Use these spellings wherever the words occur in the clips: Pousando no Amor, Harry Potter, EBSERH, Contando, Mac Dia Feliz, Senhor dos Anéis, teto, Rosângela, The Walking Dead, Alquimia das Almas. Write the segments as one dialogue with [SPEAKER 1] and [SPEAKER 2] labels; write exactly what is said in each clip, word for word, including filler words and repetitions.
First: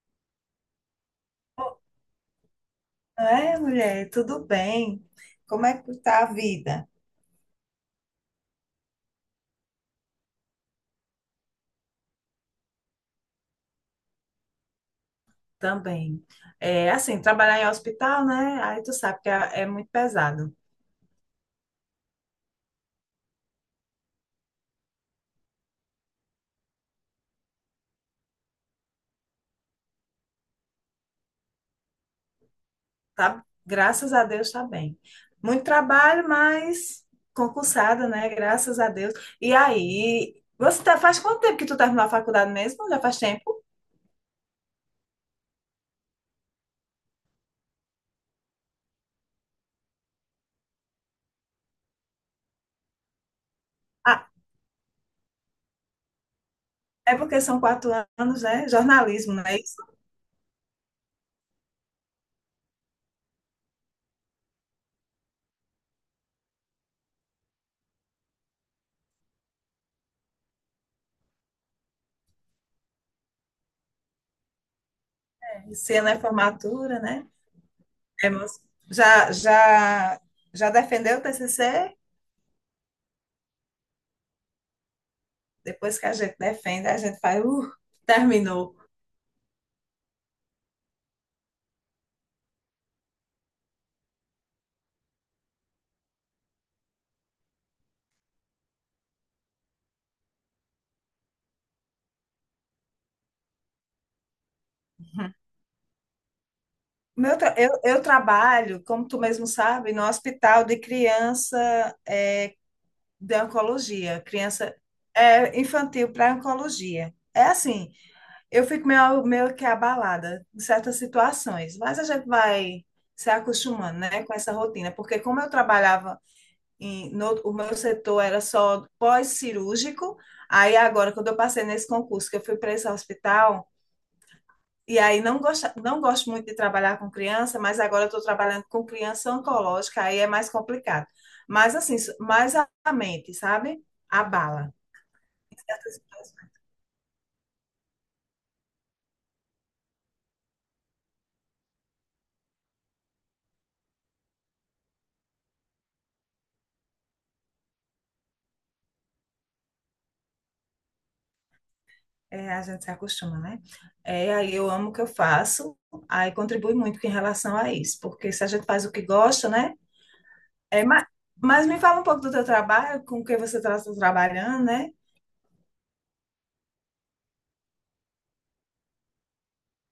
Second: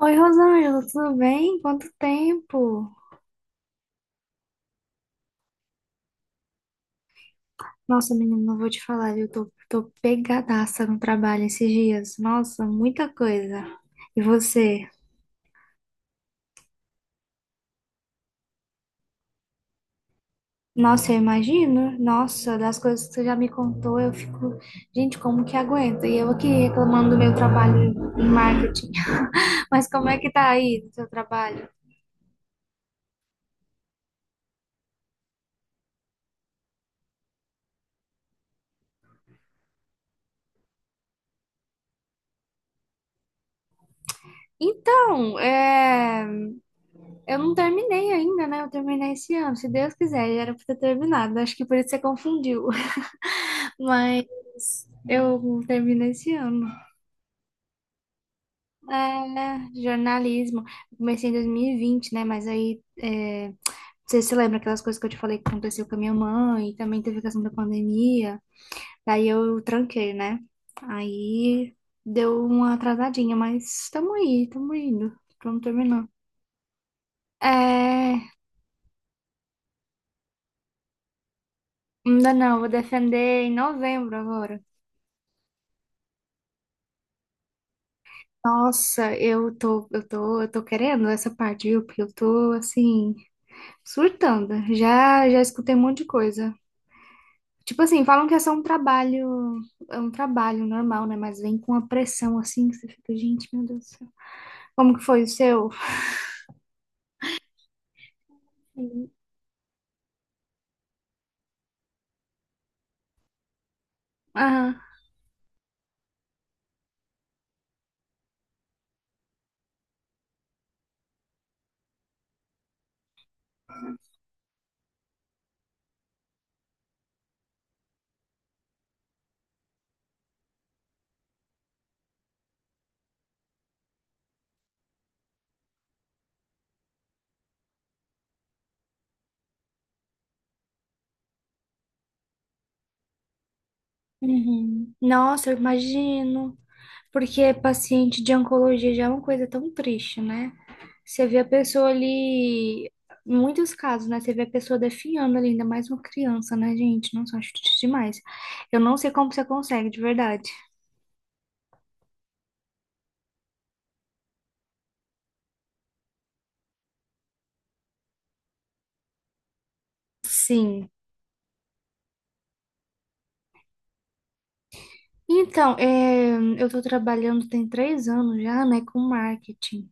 [SPEAKER 1] Oi, Rosângela, tudo bem? Quanto tempo?
[SPEAKER 2] É, mulher, tudo bem? Como é que tá a vida?
[SPEAKER 1] Nossa, menina, não vou te falar, eu tô, tô pegadaça no trabalho esses dias. Nossa, muita coisa. E você?
[SPEAKER 2] Também. É assim, trabalhar em hospital, né? Aí tu sabe que é, é muito pesado,
[SPEAKER 1] Nossa, eu imagino. Nossa, das coisas que você já me contou, eu fico, gente, como que aguenta? E eu aqui reclamando do meu trabalho em marketing. Mas como é que tá aí o seu trabalho?
[SPEAKER 2] tá? Graças a Deus tá bem. Muito trabalho, mas concursada, né? Graças a Deus. E aí, você tá, faz quanto tempo que tu terminou a faculdade mesmo? Já faz tempo?
[SPEAKER 1] Então, é... eu não terminei ainda, né? Eu terminei esse ano, se Deus quiser, já era pra ter terminado. Acho que por isso você confundiu. Mas
[SPEAKER 2] Ah,
[SPEAKER 1] eu termino esse ano.
[SPEAKER 2] é porque são quatro anos, né? Jornalismo, não é isso?
[SPEAKER 1] É, jornalismo. Eu comecei em dois mil e vinte, né? Mas aí, é, você se lembra aquelas coisas que eu te falei que aconteceu com a minha mãe? Também teve a questão da pandemia. Daí eu tranquei, né? Aí deu uma atrasadinha, mas estamos aí, estamos indo. Estamos
[SPEAKER 2] Esse
[SPEAKER 1] terminando.
[SPEAKER 2] ano é formatura, né?
[SPEAKER 1] É,
[SPEAKER 2] É, mas já, já, já defendeu o T C C?
[SPEAKER 1] ainda não, vou defender em novembro agora.
[SPEAKER 2] Depois que a gente defende, a gente faz, uh, terminou.
[SPEAKER 1] Nossa, eu tô, eu tô, eu tô querendo essa parte, viu? Porque eu tô assim. Surtando. Já, já escutei um monte de coisa. Tipo assim, falam que é só um trabalho, é um trabalho normal, né? Mas vem com uma pressão assim que você fica, gente, meu Deus do céu. Como que foi o seu?
[SPEAKER 2] Meu tra- eu, eu trabalho, como tu mesmo sabe, no hospital de criança é, de oncologia,
[SPEAKER 1] Ah,
[SPEAKER 2] criança é, infantil para oncologia. É assim, eu fico meio, meio que abalada em certas situações, mas a gente vai se acostumando, né, com essa rotina, porque como eu trabalhava em, no, o meu setor era só pós-cirúrgico. Aí agora, quando eu passei nesse concurso, que eu fui para esse hospital, e aí não gosto, não gosto muito de trabalhar com criança, mas agora eu estou trabalhando com criança oncológica, aí é mais complicado. Mas assim, s- mais a a mente, sabe? Abala.
[SPEAKER 1] uhum. Nossa, eu
[SPEAKER 2] Certas pessoas,
[SPEAKER 1] imagino. Porque paciente de oncologia já é uma coisa tão triste, né? Você vê a pessoa ali, em muitos casos, né? Você vê a pessoa definhando ali, ainda mais uma criança, né, gente? Nossa, eu acho triste demais. Eu não sei como você consegue, de verdade.
[SPEAKER 2] é, a gente se acostuma, né? É, aí eu amo o que eu faço, aí contribui muito em relação a isso, porque se a gente faz o que gosta, né? É,
[SPEAKER 1] Sim.
[SPEAKER 2] mas, mas, me fala um pouco do teu trabalho, com o que você está trabalhando, né?
[SPEAKER 1] Então, é, eu estou trabalhando tem três anos já, né, com marketing.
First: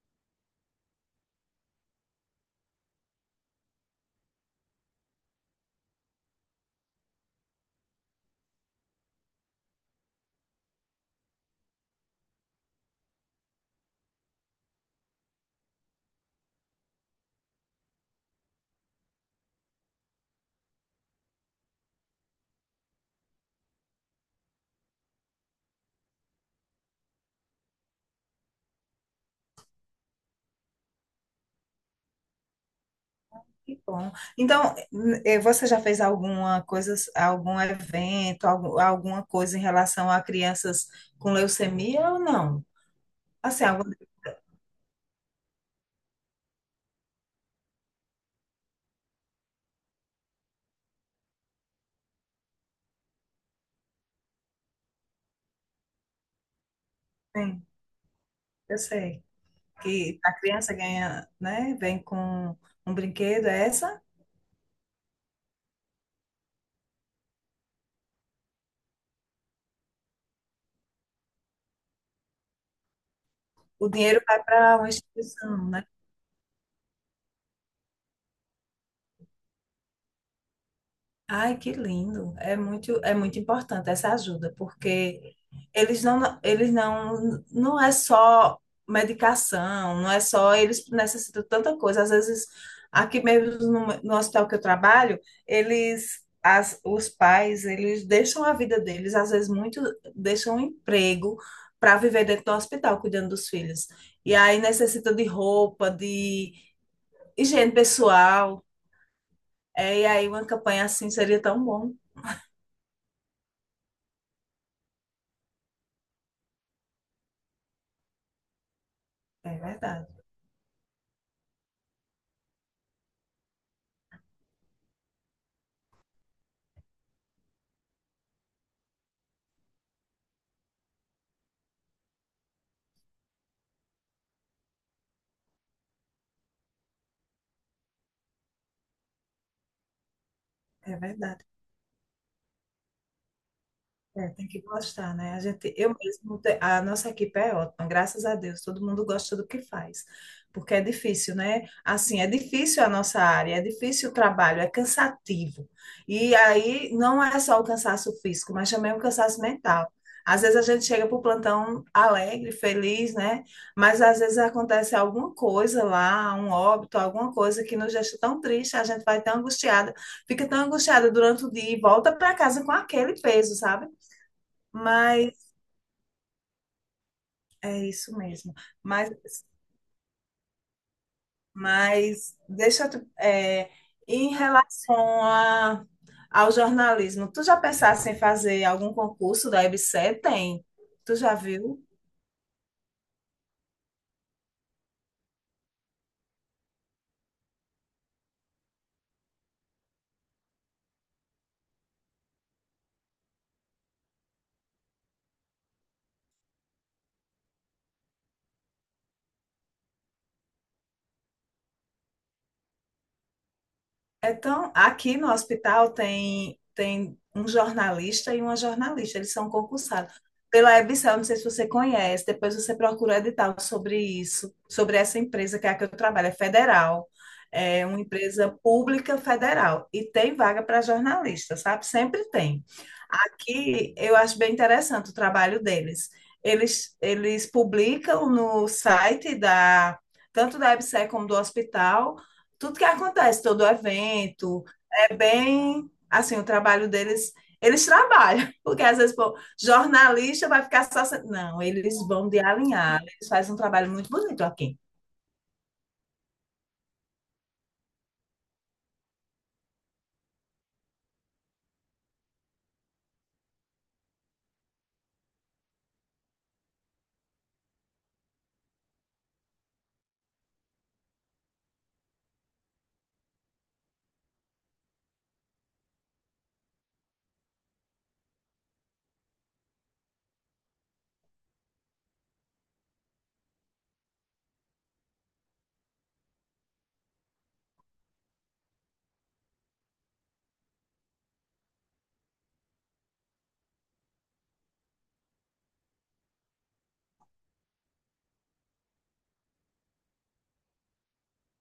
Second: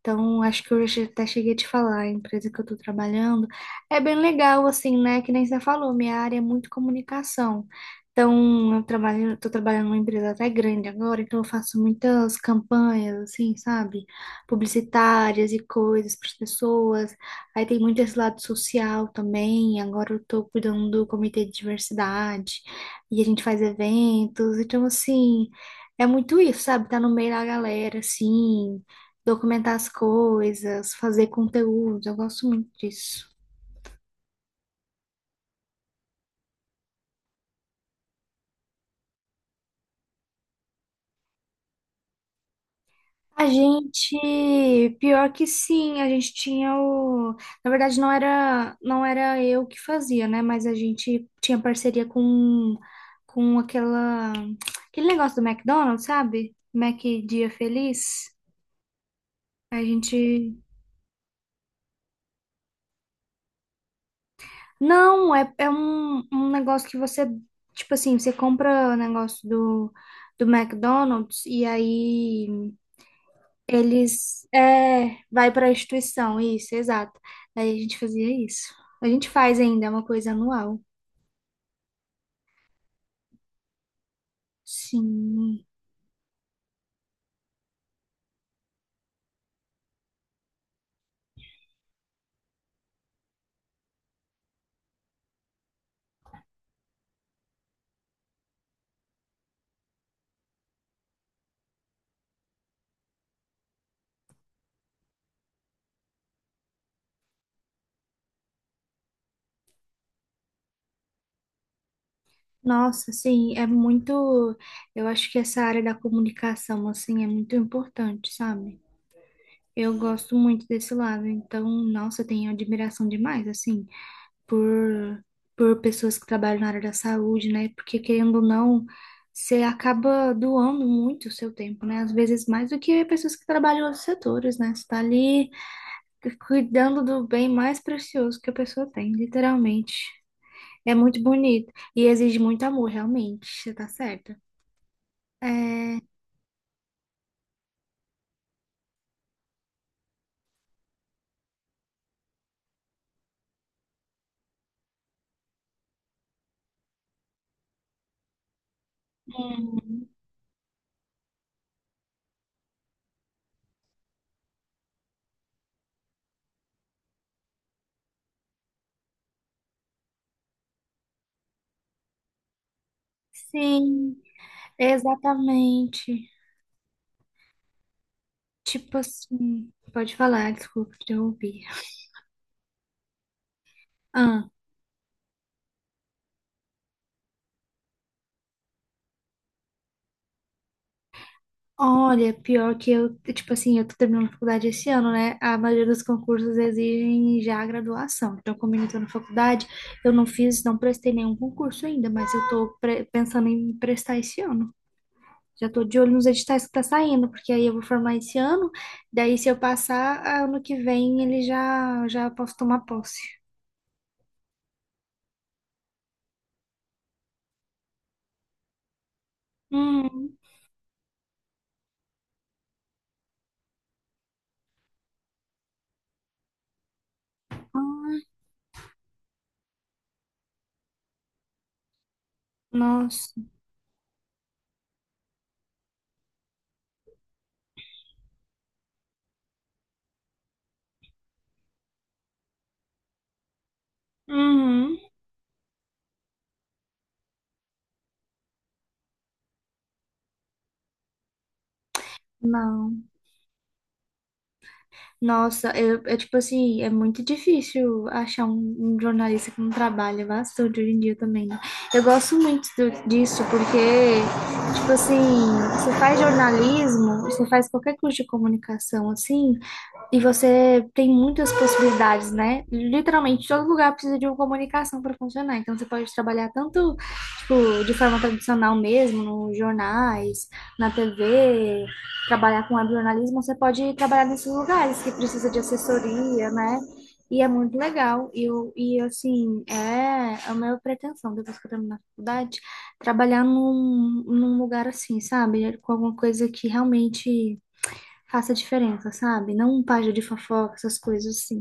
[SPEAKER 1] Então, acho que eu já até cheguei a te falar, a empresa que eu estou trabalhando é bem legal, assim, né? Que nem você falou, minha área é muito comunicação. Então, eu trabalho, estou trabalhando numa empresa até grande agora, então eu faço muitas campanhas, assim, sabe? Publicitárias e coisas para as pessoas. Aí tem muito esse lado social também. Agora eu estou cuidando do comitê de diversidade e a gente faz eventos. Então, assim, é muito isso, sabe? Tá no meio da galera, assim, documentar as coisas, fazer conteúdo, eu gosto muito disso.
[SPEAKER 2] Que bom. Então, eh, você já fez alguma coisa, algum evento, algu- alguma coisa em relação a crianças com leucemia ou não?
[SPEAKER 1] A
[SPEAKER 2] Assim, algo
[SPEAKER 1] gente, Pior que sim, a gente tinha o, na verdade não era, não era eu que fazia, né, mas a gente tinha parceria com com aquela, aquele negócio do McDonald's, sabe? Mac Dia
[SPEAKER 2] assim,
[SPEAKER 1] Feliz.
[SPEAKER 2] eu sei
[SPEAKER 1] A
[SPEAKER 2] que a
[SPEAKER 1] gente
[SPEAKER 2] criança ganha, né, vem com um brinquedo, é essa?
[SPEAKER 1] Não, é, é um, um negócio que você, tipo assim, você compra o negócio do do McDonald's e aí
[SPEAKER 2] O dinheiro vai
[SPEAKER 1] Eles
[SPEAKER 2] para uma
[SPEAKER 1] é, vai para
[SPEAKER 2] instituição,
[SPEAKER 1] a
[SPEAKER 2] né?
[SPEAKER 1] instituição, isso, exato. Aí a gente fazia isso. A gente faz ainda, é uma coisa anual.
[SPEAKER 2] Ai, que lindo. É muito, é muito importante essa ajuda, porque
[SPEAKER 1] Sim.
[SPEAKER 2] eles não, eles não, não é só medicação. Não é só, eles necessitam de tanta coisa. Às vezes, aqui mesmo no, no hospital que eu trabalho, eles, as, os pais, eles deixam a vida deles, às vezes muito, deixam um emprego para viver dentro do hospital, cuidando dos filhos. E aí necessitam de roupa, de higiene pessoal. É, e aí uma campanha assim seria tão bom.
[SPEAKER 1] Nossa, sim, é muito. Eu acho que essa área da comunicação, assim, é muito importante, sabe?
[SPEAKER 2] É
[SPEAKER 1] Eu
[SPEAKER 2] verdade,
[SPEAKER 1] gosto muito desse lado, então, nossa, eu tenho admiração demais, assim. por, por pessoas que trabalham na área da saúde, né? Porque querendo ou não, você acaba doando muito o seu tempo, né? Às vezes mais do que pessoas que trabalham em outros setores, né? Você está ali cuidando do bem mais precioso que a pessoa tem, literalmente. É
[SPEAKER 2] é
[SPEAKER 1] muito
[SPEAKER 2] verdade.
[SPEAKER 1] bonito e exige muito amor, realmente. Você tá
[SPEAKER 2] É,
[SPEAKER 1] certa.
[SPEAKER 2] tem que gostar, né? A gente, eu
[SPEAKER 1] É...
[SPEAKER 2] mesmo, te- a nossa equipe é ótima, graças a Deus, todo mundo gosta do que faz, porque é difícil, né? Assim, é difícil a nossa área, é difícil o trabalho, é cansativo. E aí não é só o cansaço físico, mas também o cansaço mental.
[SPEAKER 1] Uhum.
[SPEAKER 2] Às vezes a gente chega para o plantão alegre, feliz, né? Mas às vezes acontece alguma coisa lá, um óbito, alguma coisa que nos deixa tão triste, a gente vai tão angustiada, fica tão angustiada durante o dia e volta para casa com aquele peso, sabe?
[SPEAKER 1] Sim,
[SPEAKER 2] Mas
[SPEAKER 1] exatamente.
[SPEAKER 2] é isso mesmo.
[SPEAKER 1] Tipo
[SPEAKER 2] Mas,
[SPEAKER 1] assim, pode falar, desculpa te ouvir.
[SPEAKER 2] mas deixa eu, te- é, em
[SPEAKER 1] Ah,
[SPEAKER 2] relação a, ao jornalismo, tu já pensaste em fazer algum concurso da EBSERH? Tem. Tu já viu?
[SPEAKER 1] olha, pior que eu, tipo assim, eu tô terminando a faculdade esse ano, né? A maioria dos concursos exigem já a graduação. Então, como eu ainda tô na faculdade, eu não fiz, não prestei nenhum concurso ainda, mas eu tô pre- pensando em prestar esse ano. Já tô de olho nos editais que tá saindo, porque aí eu vou formar esse ano, daí se eu passar, ano que vem ele já já posso tomar posse.
[SPEAKER 2] Então, aqui no hospital tem, tem um jornalista e uma jornalista, eles são concursados.
[SPEAKER 1] Hum.
[SPEAKER 2] Pela EBSERH, não sei se você conhece, depois você procura edital sobre isso, sobre essa empresa que é a que eu trabalho, é federal, é uma
[SPEAKER 1] Ai,
[SPEAKER 2] empresa pública federal, e tem vaga para jornalista, sabe? Sempre tem.
[SPEAKER 1] nossa.
[SPEAKER 2] Aqui eu acho bem interessante o trabalho deles. Eles, eles publicam no site da, tanto da EBSERH como do hospital, tudo que acontece, todo evento,
[SPEAKER 1] Uhum.
[SPEAKER 2] é bem assim, o trabalho deles, eles trabalham, porque às vezes, pô, jornalista vai ficar só. se- Não, eles vão de alinhar,
[SPEAKER 1] Não.
[SPEAKER 2] eles fazem um trabalho muito bonito aqui.
[SPEAKER 1] Nossa, eu, eu, tipo assim, é muito difícil achar um, um jornalista que não trabalha é bastante hoje em dia também, né? Eu gosto muito do- disso, porque tipo assim, você faz jornalismo, você faz qualquer curso de comunicação, assim, e você tem muitas possibilidades, né? Literalmente, todo lugar precisa de uma comunicação para funcionar. Então, você pode trabalhar tanto, tipo, de forma tradicional mesmo, nos jornais, na T V, trabalhar com webjornalismo, você pode trabalhar nesses lugares que precisa de assessoria, né? E é muito legal. E, eu, e assim, é é a minha pretensão, depois que eu terminar a faculdade, trabalhar num, num lugar assim, sabe? Com alguma coisa que realmente faça diferença, sabe? Não um página de fofoca, essas coisas assim.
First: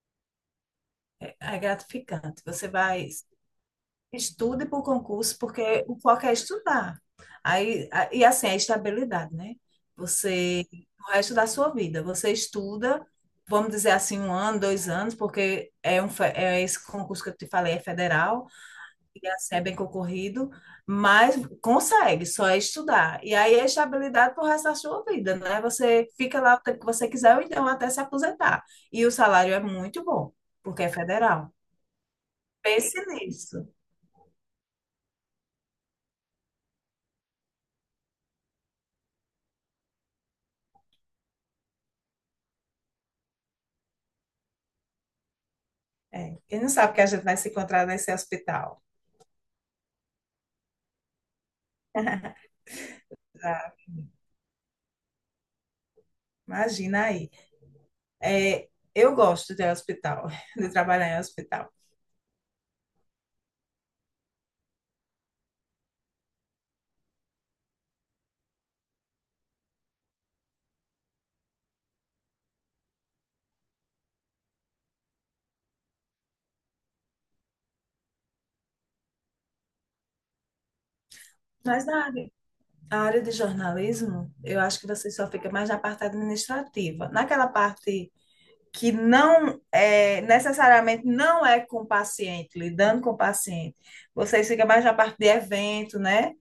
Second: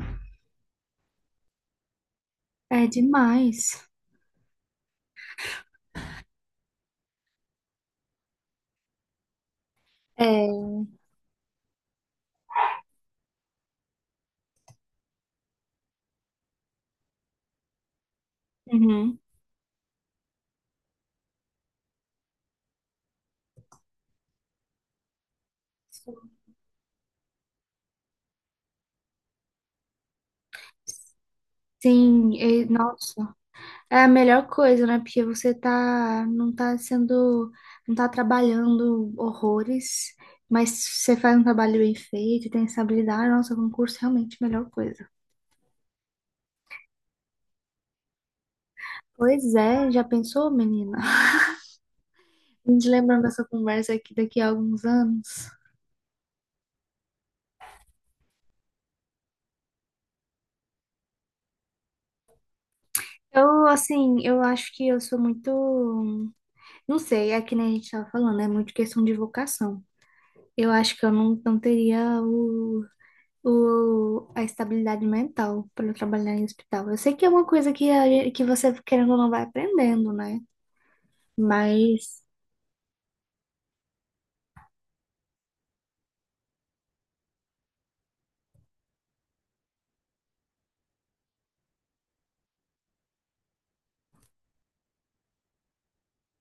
[SPEAKER 2] É, é gratificante. Você
[SPEAKER 1] É
[SPEAKER 2] vai,
[SPEAKER 1] demais.
[SPEAKER 2] estude para o concurso, porque o foco é estudar. Aí, a- e assim, a estabilidade, né? Você,
[SPEAKER 1] É.
[SPEAKER 2] o resto da sua vida, você estuda. Vamos dizer assim, um ano, dois anos, porque é, um, fe- é esse concurso que eu te falei, é federal.
[SPEAKER 1] Uhum.
[SPEAKER 2] Ia ser é bem concorrido, mas consegue, só é estudar. E aí é estabilidade pro resto da sua vida, né? Você fica lá o tempo que você quiser, ou então até se aposentar. E o salário é muito bom, porque é federal.
[SPEAKER 1] Sim, e-
[SPEAKER 2] Pense
[SPEAKER 1] nossa,
[SPEAKER 2] nisso.
[SPEAKER 1] é a melhor coisa, né? Porque você tá, não tá sendo, não tá trabalhando horrores, mas você faz um trabalho bem feito, tem estabilidade, nossa, concurso é realmente a melhor coisa.
[SPEAKER 2] É. Quem não sabe que a gente vai se encontrar nesse hospital?
[SPEAKER 1] Pois é, já pensou, menina? A gente lembrando dessa
[SPEAKER 2] Ah,
[SPEAKER 1] conversa aqui daqui a alguns anos.
[SPEAKER 2] imagina aí. É, eu gosto de hospital, de trabalhar em hospital.
[SPEAKER 1] Eu, assim, eu acho que eu sou muito. Não sei, é que nem a gente estava falando, é muito questão de vocação. Eu acho que eu não, não teria o, o, a estabilidade mental para trabalhar em hospital. Eu sei que é uma coisa que, a gen- que você, querendo ou não, vai aprendendo, né?
[SPEAKER 2] Mas na
[SPEAKER 1] Mas.
[SPEAKER 2] área, a área de jornalismo, eu acho que você só fica mais na parte administrativa. Naquela parte que não é, necessariamente não é com o paciente, lidando com o paciente. Vocês ficam mais na parte de evento, né?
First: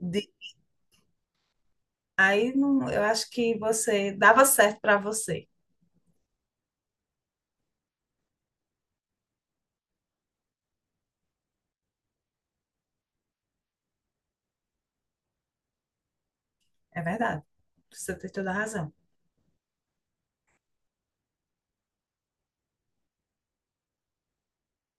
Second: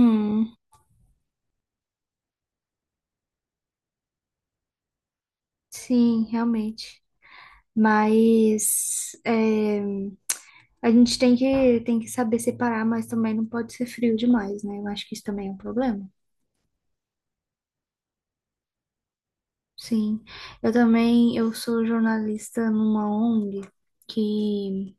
[SPEAKER 2] De- aí não- eu acho que você dava certo para você.
[SPEAKER 1] sim, realmente. Mas. é, a gente tem que, tem que saber separar, mas também não pode ser frio demais, né? Eu acho que isso também é um problema.
[SPEAKER 2] É verdade. Você tem toda a razão.
[SPEAKER 1] Sim, eu também, eu sou jornalista numa ONG que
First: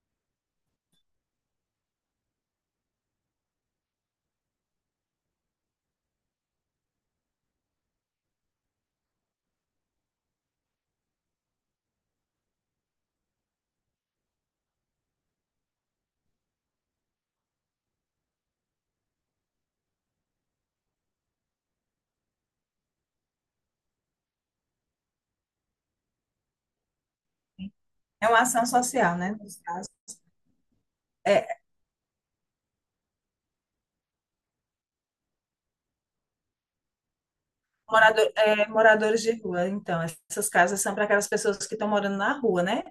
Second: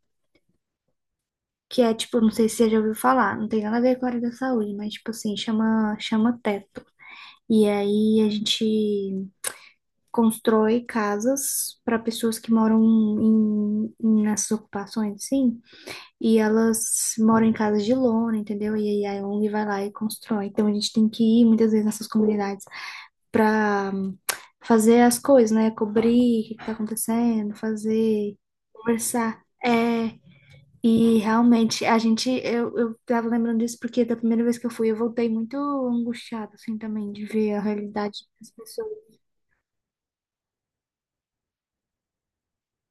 [SPEAKER 1] que é tipo, não sei se você já ouviu falar, não tem nada a ver com a área da saúde, mas tipo assim, chama, chama teto. E aí a gente constrói casas para pessoas que moram em, em- nessas ocupações, sim, e elas moram em casas de lona, entendeu? E aí a ONG vai lá e constrói. Então a gente tem que ir muitas vezes nessas comunidades para fazer as coisas, né? Cobrir o que que tá acontecendo,
[SPEAKER 2] É
[SPEAKER 1] fazer,
[SPEAKER 2] uma ação social, né?
[SPEAKER 1] conversar.
[SPEAKER 2] Nos casos.
[SPEAKER 1] É, e
[SPEAKER 2] É, é
[SPEAKER 1] realmente, a gente, eu, eu tava lembrando disso porque da primeira vez que eu fui, eu voltei muito angustiada, assim, também, de ver a realidade
[SPEAKER 2] morador,
[SPEAKER 1] das
[SPEAKER 2] é,
[SPEAKER 1] pessoas.
[SPEAKER 2] moradores de rua, então. Essas casas são para aquelas pessoas que estão morando na rua, né?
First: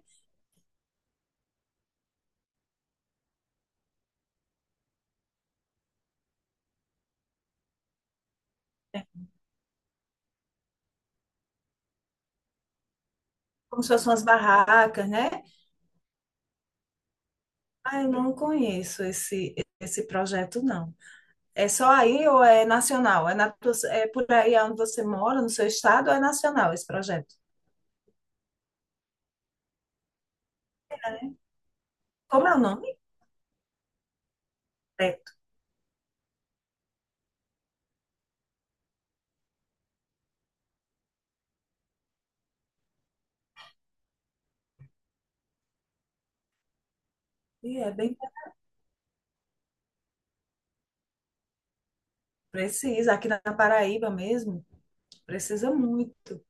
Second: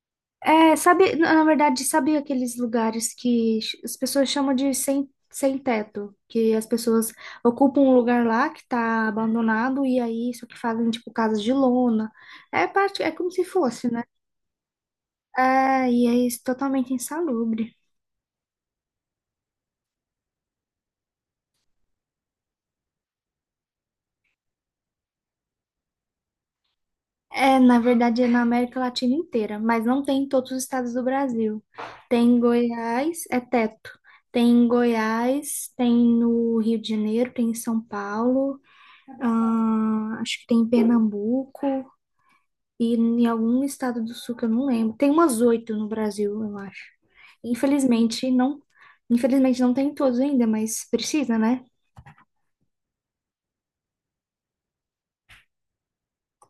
[SPEAKER 1] É, sabe, na na verdade, sabe aqueles lugares que ch- as pessoas chamam de sem, sem teto, que as pessoas ocupam um lugar lá que tá abandonado e aí só que fazem, tipo, casas de lona. É parte, é como se
[SPEAKER 2] Como se
[SPEAKER 1] fosse, né?
[SPEAKER 2] fossem umas barracas, né?
[SPEAKER 1] É, e é isso, totalmente insalubre.
[SPEAKER 2] Ah, eu não conheço esse, esse projeto, não. É só aí ou é nacional? É, na, tua- é por aí onde você mora, no seu estado, ou é nacional esse projeto?
[SPEAKER 1] É, na verdade, é na América Latina inteira, mas não tem em todos os estados do
[SPEAKER 2] É, né?
[SPEAKER 1] Brasil. Tem em
[SPEAKER 2] Como é o nome?
[SPEAKER 1] Goiás, é teto. Tem em
[SPEAKER 2] Preto.
[SPEAKER 1] Goiás, tem no Rio de Janeiro, tem em São Paulo, ah, acho que tem em Pernambuco e em algum estado do sul que eu não lembro. Tem umas oito no Brasil, eu acho.
[SPEAKER 2] E é bem
[SPEAKER 1] Infelizmente, não, infelizmente não tem em todos ainda, mas precisa, né?
[SPEAKER 2] precisa, aqui na Paraíba mesmo, precisa muito.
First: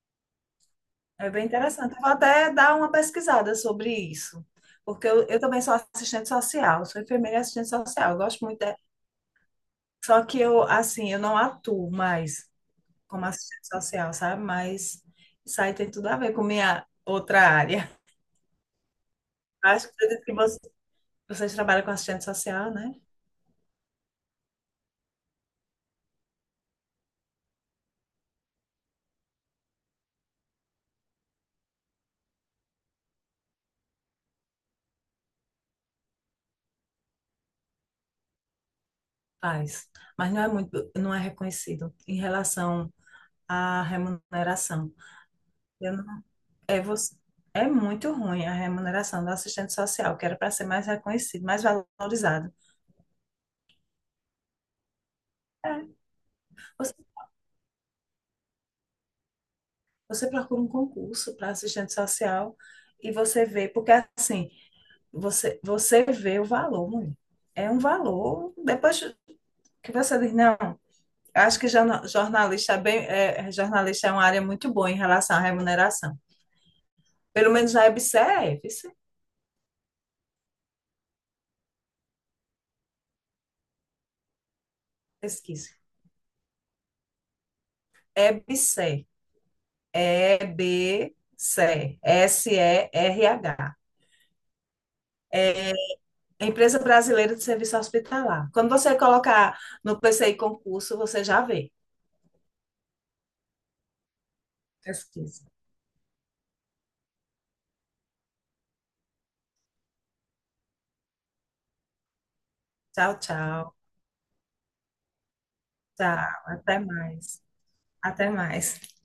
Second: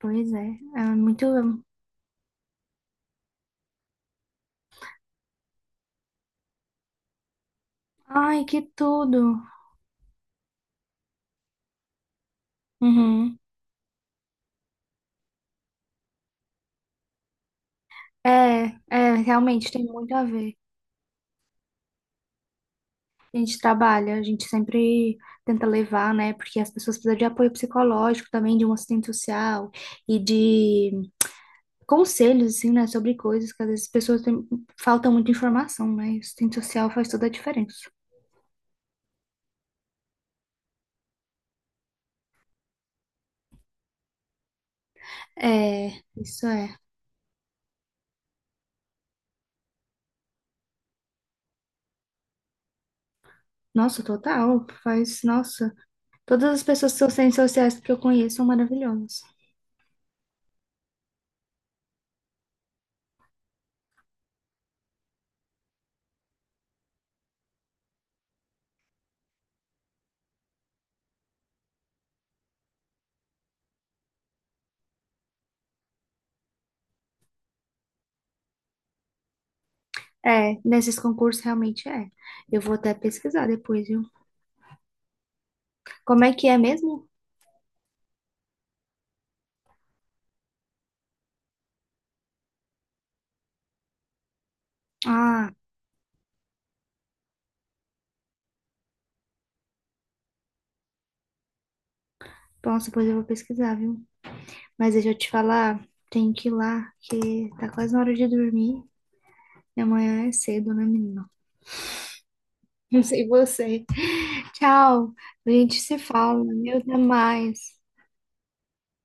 [SPEAKER 1] Pois é, é muito.
[SPEAKER 2] É bem interessante. Eu vou até dar uma pesquisada sobre isso, porque eu, eu também sou assistente social, sou enfermeira e assistente social, eu
[SPEAKER 1] Ai,
[SPEAKER 2] gosto muito.
[SPEAKER 1] que
[SPEAKER 2] de-
[SPEAKER 1] tudo!
[SPEAKER 2] Só que eu, assim, eu não atuo mais como
[SPEAKER 1] Uhum.
[SPEAKER 2] assistente social, sabe? Mas isso aí tem tudo a ver com minha outra área.
[SPEAKER 1] É, é, realmente tem
[SPEAKER 2] Acho que você
[SPEAKER 1] muito a
[SPEAKER 2] disse que
[SPEAKER 1] ver.
[SPEAKER 2] você Você trabalha com assistente social, né?
[SPEAKER 1] A gente trabalha, a gente sempre tenta levar, né? Porque as pessoas precisam de apoio psicológico também, de um assistente social e de conselhos, assim, né? Sobre coisas que às vezes as pessoas têm, falta muita informação, né? E o assistente social faz toda a diferença.
[SPEAKER 2] Faz. Mas não é muito, não é reconhecido em relação à remuneração. Eu
[SPEAKER 1] É,
[SPEAKER 2] não-
[SPEAKER 1] isso é.
[SPEAKER 2] é, você, é muito ruim a remuneração do assistente social, que era para ser mais reconhecido, mais valorizado.
[SPEAKER 1] Nossa, total, faz,
[SPEAKER 2] É,
[SPEAKER 1] nossa. Todas as pessoas
[SPEAKER 2] você,
[SPEAKER 1] que são assistentes sociais que eu conheço são maravilhosas.
[SPEAKER 2] você procura um concurso para assistente social e você vê, porque assim, Você, você vê o valor, mulher. É um valor. Depois que você diz, não, acho que jorna- jornalista é bem, é, é, jornalista é uma área muito boa em relação à remuneração. Pelo menos na E B S E R é, viu? Cê?
[SPEAKER 1] É, nesses concursos realmente é. Eu vou até pesquisar depois, viu?
[SPEAKER 2] Pesquisa.
[SPEAKER 1] Como é que é mesmo?
[SPEAKER 2] E B S E R, E B S E R, S E R H.
[SPEAKER 1] Ah,
[SPEAKER 2] Empresa Brasileira de Serviço Hospitalar. Quando você colocar no P C I concurso, você já vê.
[SPEAKER 1] nossa, depois eu vou pesquisar, viu? Mas deixa eu te
[SPEAKER 2] Pesquisa.
[SPEAKER 1] falar, tem que ir lá, que tá quase na hora de dormir. E amanhã é cedo, né, menina? Não
[SPEAKER 2] Tchau,
[SPEAKER 1] sei
[SPEAKER 2] tchau.
[SPEAKER 1] você. Tchau. A gente se
[SPEAKER 2] Tchau.
[SPEAKER 1] fala. Meu,
[SPEAKER 2] Até
[SPEAKER 1] até
[SPEAKER 2] mais.
[SPEAKER 1] mais.
[SPEAKER 2] Até mais.